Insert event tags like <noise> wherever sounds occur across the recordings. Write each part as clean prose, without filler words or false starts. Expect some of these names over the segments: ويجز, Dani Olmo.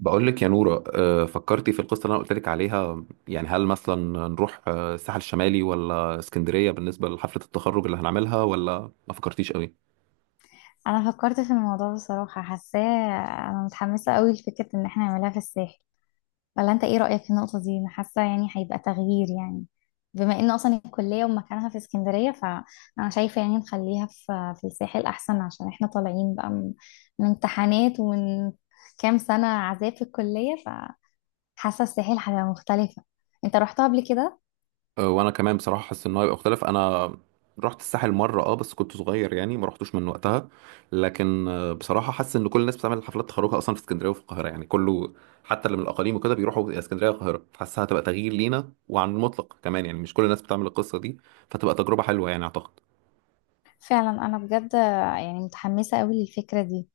بقول لك يا نورة، فكرتي في القصة اللي أنا قلت لك عليها. يعني هل مثلا نروح الساحل الشمالي ولا اسكندرية بالنسبة لحفلة التخرج اللي هنعملها، ولا ما فكرتيش قوي؟ انا فكرت في الموضوع بصراحة حاساه. انا متحمسة قوي لفكرة ان احنا نعملها في الساحل. ولا انت ايه رأيك في النقطة دي؟ انا حاسة يعني هيبقى تغيير يعني، بما ان اصلا الكلية ومكانها في اسكندرية، فانا شايفة يعني نخليها في الساحل احسن، عشان احنا طالعين بقى من امتحانات ومن كام سنة عذاب في الكلية. فحاسة الساحل هتبقى مختلفة. انت رحتها قبل كده؟ وأنا كمان بصراحة حاسس إن هو هيبقى مختلف. أنا رحت الساحل مرة بس كنت صغير، يعني ما رحتوش من وقتها. لكن بصراحة حاسس إن كل الناس بتعمل حفلات تخرجها أصلا في اسكندرية وفي القاهرة، يعني كله حتى اللي من الأقاليم وكده بيروحوا يا اسكندرية يا القاهرة. حاسسها هتبقى تغيير لينا وعن المطلق كمان، يعني مش كل الناس بتعمل القصة دي، فتبقى تجربة حلوة يعني أعتقد. فعلا انا بجد يعني متحمسة قوي للفكرة دي.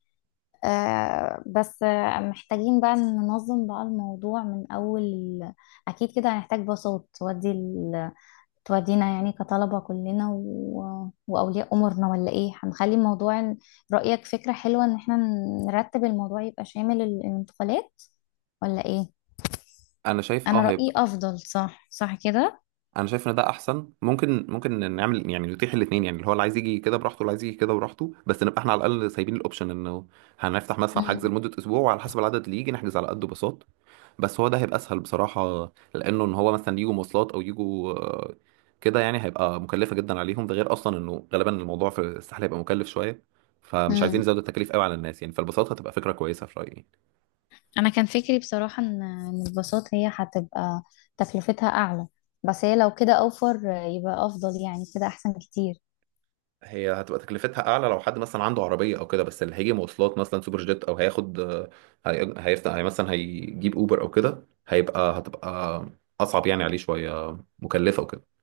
بس محتاجين بقى ننظم بقى الموضوع أكيد كده هنحتاج باصات تودينا يعني، كطلبة كلنا وأولياء أمورنا، ولا إيه؟ رأيك فكرة حلوة إن إحنا نرتب الموضوع، يبقى شامل الانتقالات ولا إيه؟ انا شايف أنا اه رأيي هيبقى أفضل، صح صح كده. انا شايف ان ده احسن. ممكن نعمل، يعني نتيح الاثنين، يعني اللي هو اللي عايز يجي كده براحته واللي عايز يجي كده براحته، بس نبقى احنا على الاقل سايبين الاوبشن انه هنفتح مثلا حجز مم. لمده اسبوع، وعلى حسب العدد اللي يجي نحجز على قده باصات. بس هو ده هيبقى اسهل بصراحه، لانه ان هو مثلا يجوا مواصلات او يجوا كده، يعني هيبقى مكلفه جدا عليهم. ده غير اصلا انه غالبا الموضوع في الساحل هيبقى مكلف شويه، فمش عايزين مم. نزود التكاليف قوي على الناس يعني، فالباصات هتبقى فكره كويسه في رايي. أنا كان فكري بصراحة إن الباصات هي هتبقى تكلفتها أعلى، بس هي لو كده أوفر يبقى أفضل، يعني كده أحسن كتير. هي هتبقى تكلفتها اعلى لو حد مثلا عنده عربيه او كده، بس اللي هيجي مواصلات مثلا سوبر جيت او هياخد هيفتح، هي مثلا هيجيب اوبر او كده، هتبقى اصعب يعني عليه شويه، مكلفه وكده.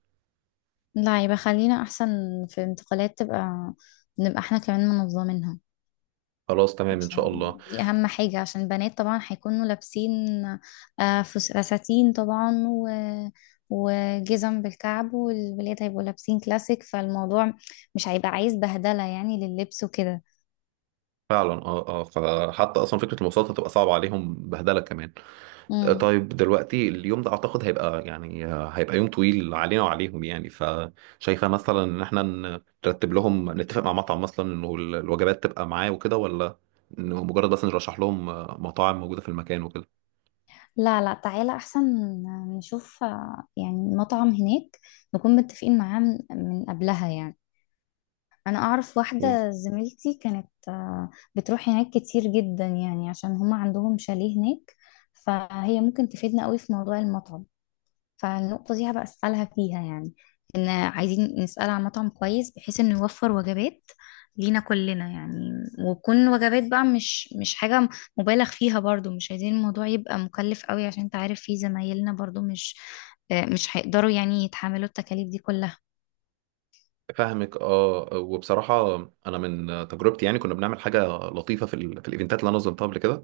لا، يبقى خلينا احسن في انتقالات، تبقى نبقى احنا كمان منظمينها، خلاص تمام ان شاء عشان الله. دي اهم حاجة، عشان البنات طبعا هيكونوا لابسين فساتين طبعا، وجزم بالكعب، والولاد هيبقوا لابسين كلاسيك، فالموضوع مش هيبقى عايز بهدلة يعني لللبس وكده. فعلا اه اه، فحتى اصلا فكره المواصلات هتبقى صعبه عليهم، بهدله كمان. مم. طيب دلوقتي، اليوم ده اعتقد هيبقى يعني هيبقى يوم طويل علينا وعليهم، يعني فشايفه مثلا ان احنا نرتب لهم، نتفق مع مطعم مثلا انه الوجبات تبقى معاه وكده، ولا انه مجرد بس نرشح لهم مطاعم موجوده في المكان وكده؟ لا لا، تعالى احسن نشوف يعني مطعم هناك نكون متفقين معاه من قبلها يعني. انا اعرف إيه؟ واحده زميلتي كانت بتروح هناك كتير جدا يعني، عشان هما عندهم شاليه هناك. فهي ممكن تفيدنا قوي في موضوع المطعم. فالنقطه دي هبقى اسالها فيها يعني، ان عايزين نسال عن مطعم كويس بحيث انه يوفر وجبات لينا كلنا يعني، وتكون وجبات بقى مش حاجه مبالغ فيها برضو، مش عايزين الموضوع يبقى مكلف قوي، عشان انت عارف في زمايلنا برضو مش، مش هيقدروا يعني يتحملوا التكاليف دي كلها. فاهمك اه وبصراحه، انا من تجربتي يعني كنا بنعمل حاجه لطيفه في في الايفنتات اللي انا نظمتها قبل كده.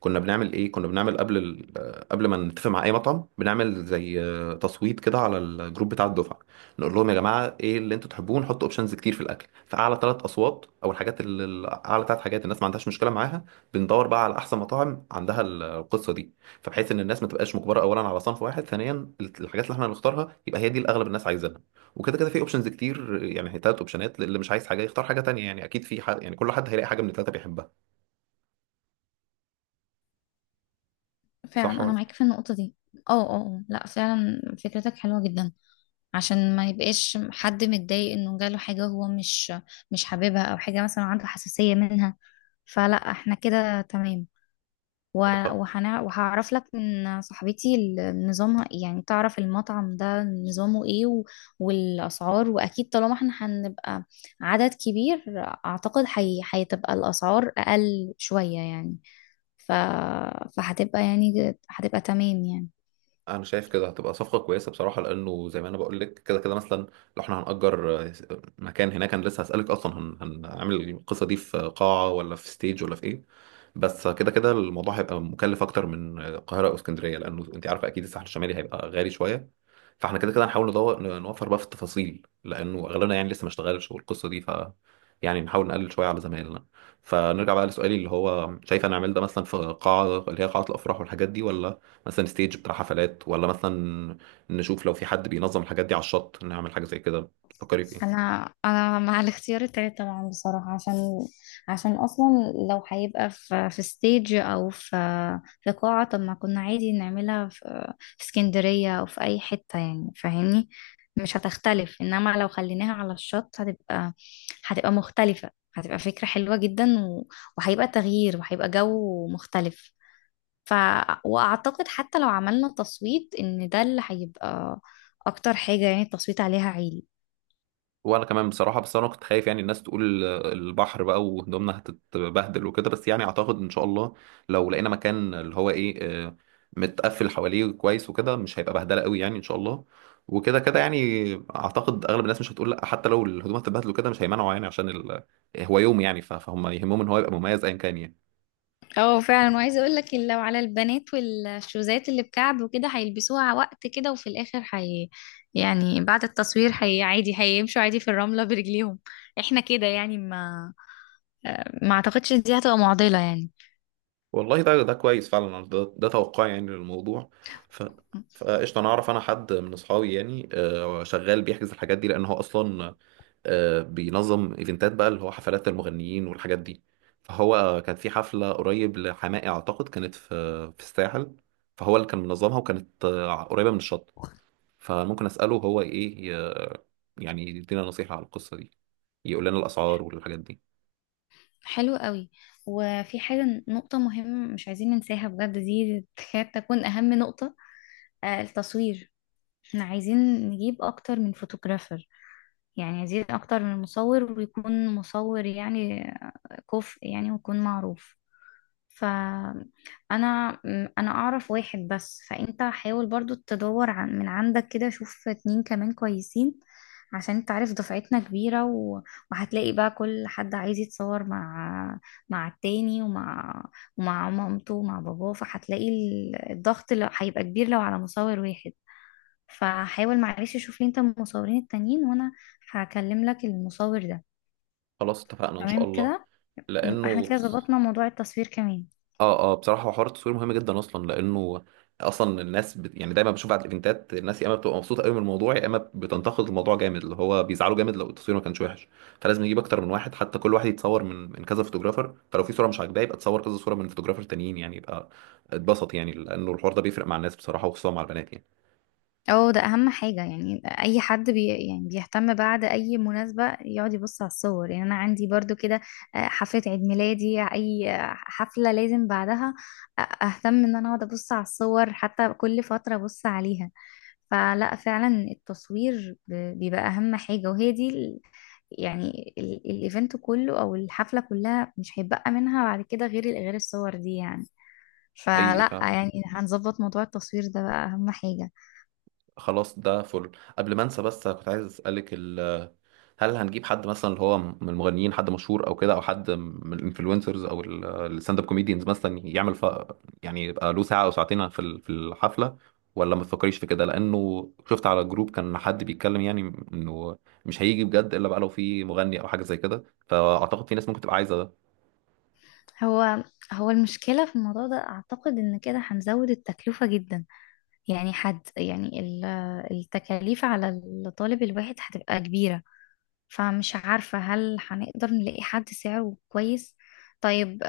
كنا بنعمل قبل قبل ما نتفق مع اي مطعم، بنعمل زي تصويت كده على الجروب بتاع الدفعه. نقول لهم يا جماعه، ايه اللي انتوا تحبوه، نحط اوبشنز كتير في الاكل، فاعلى ثلاث اصوات او الحاجات اللي اعلى ثلاث حاجات الناس ما عندهاش مشكله معاها، بندور بقى على احسن مطاعم عندها القصه دي. فبحيث ان الناس ما تبقاش مجبره اولا على صنف واحد، ثانيا الحاجات اللي احنا هنختارها يبقى هي دي اللي اغلب الناس عايزينها. وكده كده في اوبشنز كتير، يعني هي ثلاث اوبشنات، اللي مش عايز حاجه يختار حاجه تانية، يعني اكيد في حد، يعني كل حد هيلاقي حاجه من الثلاثه بيحبها. صح فعلا انا ولا؟ معاك في النقطه دي. اه اه. آه. لا فعلا فكرتك حلوه جدا، عشان ما يبقاش حد متضايق انه جاله حاجه هو مش حاببها، او حاجه مثلا عنده حساسيه منها. فلا احنا كده تمام. خ- وهعرف لك من صاحبتي نظامها يعني، تعرف المطعم ده نظامه ايه والاسعار. واكيد طالما احنا هنبقى عدد كبير، اعتقد هتبقى الاسعار اقل شويه يعني. ف... فهتبقى يعني هتبقى تمام يعني. انا شايف كده هتبقى صفقه كويسه بصراحه، لانه زي ما انا بقول لك كده كده، مثلا لو احنا هنأجر مكان هناك. انا لسه هسألك اصلا هنعمل القصه دي في قاعه ولا في ستيج ولا في ايه؟ بس كده كده الموضوع هيبقى مكلف اكتر من القاهره او اسكندريه، لانه انت عارفه اكيد الساحل الشمالي هيبقى غالي شويه. فاحنا كده كده هنحاول ندور نوفر بقى في التفاصيل، لانه اغلبنا يعني لسه ما اشتغلش والقصه دي، يعني نحاول نقلل شويه على زمايلنا. فنرجع بقى لسؤالي، اللي هو شايف انا اعمل ده مثلا في قاعه اللي هي قاعه الافراح والحاجات دي، ولا مثلا ستيج بتاع حفلات، ولا مثلا نشوف لو في حد بينظم الحاجات دي على الشط نعمل حاجة زي كده؟ تفكري في ايه؟ انا مع الاختيار التالت طبعا بصراحه، عشان اصلا لو هيبقى في ستيج او في قاعه، طب ما كنا عادي نعملها في اسكندريه او في اي حته يعني، فاهمني؟ مش هتختلف، انما لو خليناها على الشط، هتبقى مختلفه، هتبقى فكره حلوه جدا، وهيبقى تغيير، وهيبقى جو مختلف. ف واعتقد حتى لو عملنا تصويت، ان ده اللي هيبقى اكتر حاجه يعني التصويت عليها عالي. وانا كمان بصراحة، بس انا كنت خايف يعني الناس تقول البحر بقى وهدومنا هتتبهدل وكده، بس يعني اعتقد ان شاء الله لو لقينا مكان اللي هو ايه آه، متقفل حواليه كويس وكده، مش هيبقى بهدلة قوي يعني ان شاء الله. وكده كده يعني اعتقد اغلب الناس مش هتقول لا، حتى لو الهدوم هتتبهدل وكده مش هيمنعوا، يعني عشان هو يوم يعني، فهم يهمهم ان هو يبقى مميز ايا كان يعني. اه فعلا، وعايزه اقول لك لو على البنات والشوزات اللي بكعب وكده هيلبسوها وقت كده، وفي الاخر هي يعني بعد التصوير هي عادي، هيمشوا عادي في الرمله برجليهم. احنا كده يعني ما اعتقدش إن دي هتبقى معضله يعني. والله ده كويس فعلا. ده توقعي يعني للموضوع. ف فقشطة، أنا أعرف أنا حد من أصحابي يعني شغال بيحجز الحاجات دي، لأن هو أصلا بينظم إيفنتات بقى اللي هو حفلات المغنيين والحاجات دي. فهو كان في حفلة قريب لحماقي أعتقد، كانت في الساحل. فهو اللي كان منظمها، وكانت قريبة من الشط. فممكن أسأله هو إيه، يعني يدينا نصيحة على القصة دي، يقول لنا الأسعار والحاجات دي. حلو قوي. وفي حاجه نقطه مهمه مش عايزين ننساها بجد، دي تكاد تكون اهم نقطه: التصوير. احنا عايزين نجيب اكتر من فوتوغرافر، يعني عايزين اكتر من مصور ويكون مصور يعني كفء يعني ويكون معروف. فأنا أنا أعرف واحد بس، فأنت حاول برضو تدور عن من عندك كده، شوف اتنين كمان كويسين، عشان انت عارف دفعتنا كبيرة. وهتلاقي بقى كل حد عايز يتصور مع التاني، ومع مامته ومع باباه، فهتلاقي الضغط اللي هيبقى كبير لو على مصور واحد. فحاول معلش شوف لي انت المصورين التانيين، وانا هكلم لك المصور ده. خلاص اتفقنا إن شاء تمام الله. كده، احنا لأنه كده ظبطنا موضوع التصوير كمان. اه اه بصراحه، هو حوار التصوير مهم جدا اصلا، لانه اصلا الناس يعني دايما بشوف بعد الايفنتات، الناس يا اما بتبقى مبسوطه قوي من الموضوع، يا اما بتنتقد الموضوع جامد، اللي هو بيزعلوا جامد لو التصوير ما كانش وحش. فلازم نجيب اكتر من واحد، حتى كل واحد يتصور من كذا فوتوجرافر، فلو في صوره مش عاجباه يبقى تصور كذا صوره من فوتوجرافر تانيين، يعني يبقى اتبسط يعني، لانه الحوار ده بيفرق مع الناس بصراحه، وخصوصا مع البنات يعني. اه ده اهم حاجة، يعني اي حد يعني بيهتم بعد اي مناسبة يقعد يبص على الصور. يعني انا عندي برضو كده، حفلة عيد ميلادي، اي حفلة لازم بعدها اهتم ان انا اقعد ابص على الصور، حتى كل فترة ابص عليها. فلا فعلا التصوير بيبقى اهم حاجة، وهي دي يعني الايفنت كله او الحفلة كلها، مش هيبقى منها بعد كده غير الصور دي يعني. فلا حقيقي. يعني هنظبط موضوع التصوير ده بقى اهم حاجة. فخلاص ده فل قبل ما انسى، بس كنت عايز اسالك: هل هنجيب حد مثلا اللي هو من المغنيين، حد مشهور او كده، او حد من الانفلونسرز او الستاند اب كوميديانز مثلا يعمل يعني يبقى له ساعه او ساعتين في في الحفله، ولا ما تفكريش في كده؟ لانه شفت على جروب كان حد بيتكلم، يعني انه مش هيجي بجد الا بقى لو في مغني او حاجه زي كده، فاعتقد في ناس ممكن تبقى عايزه ده. هو هو المشكلة في الموضوع ده أعتقد إن كده هنزود التكلفة جدا، يعني حد يعني التكاليف على الطالب الواحد هتبقى كبيرة. فمش عارفة هل هنقدر نلاقي حد سعره كويس؟ طيب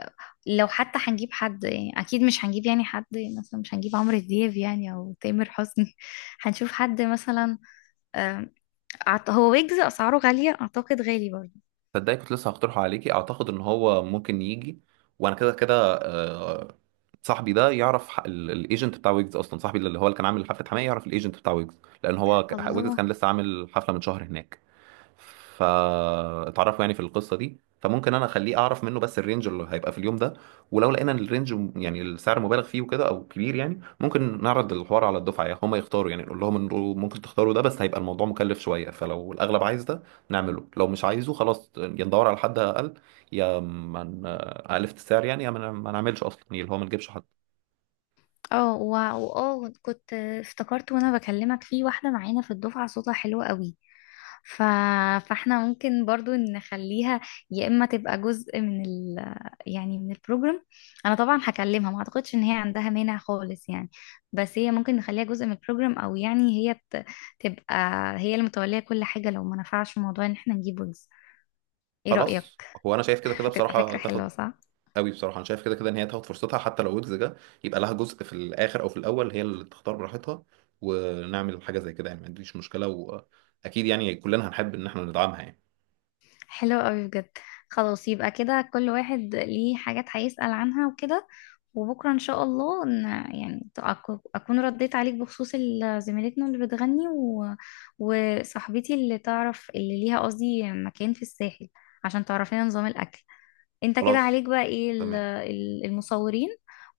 لو حتى هنجيب حد، يعني أكيد مش هنجيب يعني حد مثلا، مش هنجيب عمرو دياب يعني أو تامر حسني <laughs> هنشوف حد مثلا. آم، هو ويجز أسعاره غالية أعتقد، غالي برضه. تصدقي كنت لسه هقترحه عليكي، اعتقد ان هو ممكن يجي. وانا كده كده صاحبي ده يعرف الايجنت بتاع ويجز، اصلا صاحبي اللي هو اللي كان عامل حفله حماية يعرف الايجنت بتاع ويجز، لان هو ويجز الله. كان لسه عامل حفله من شهر هناك. فاتعرفوا يعني في القصه دي، فممكن انا اخليه اعرف منه بس الرينج اللي هيبقى في اليوم ده. ولو لقينا ان الرينج يعني السعر مبالغ فيه وكده او كبير، يعني ممكن نعرض الحوار على الدفعه، يعني هم يختاروا، يعني نقول لهم انه ممكن تختاروا ده بس هيبقى الموضوع مكلف شويه، فلو الاغلب عايز ده نعمله، لو مش عايزه خلاص يا ندور على حد اقل، يا ما اقل في السعر يعني، يا ما ما نعملش اصلا، يعني اللي هو ما نجيبش حد. اه واه، كنت افتكرت وانا بكلمك في واحده معانا في الدفعه صوتها حلو قوي. ف... فاحنا ممكن برضو نخليها يا اما تبقى جزء من يعني من البروجرام. انا طبعا هكلمها، ما اعتقدش ان هي عندها مانع خالص يعني، بس هي ممكن نخليها جزء من البروجرام، او يعني هي تبقى هي اللي متوليه كل حاجه لو ما نفعش موضوع ان احنا نجيب ويجز. ايه رايك؟ خلاص، هو انا شايف كده كده هتبقى بصراحه فكره حلوه تاخد صح؟ قوي، بصراحه انا شايف كده كده ان هي تاخد فرصتها، حتى لو ويجز جه يبقى لها جزء في الاخر او في الاول، هي اللي تختار براحتها، ونعمل حاجه زي كده يعني. ما عنديش مشكله، واكيد يعني كلنا هنحب ان احنا ندعمها يعني. حلو قوي بجد. خلاص يبقى كده كل واحد ليه حاجات هيسأل عنها وكده. وبكرة إن شاء الله إن يعني أكون رديت عليك بخصوص زميلتنا اللي بتغني، وصاحبتي اللي تعرف، اللي ليها قصدي مكان في الساحل، عشان تعرفينا نظام الأكل. أنت كده عليك خلاص بقى إيه تمام. المصورين،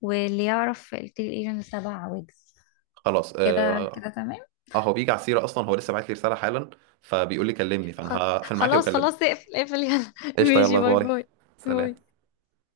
واللي يعرف التيل ايجن السبع ويجز. خلاص كده اه، كده تمام. هو بيجي على السيره اصلا، هو لسه بعت لي رساله حالا، فبيقول لي كلمني، فانا هقفل معاكي خلاص واكلمه. خلاص، اقفل اقفل، يلا <laughs> قشطه، ماشي، يلا باي باي. باي. سلام. باي.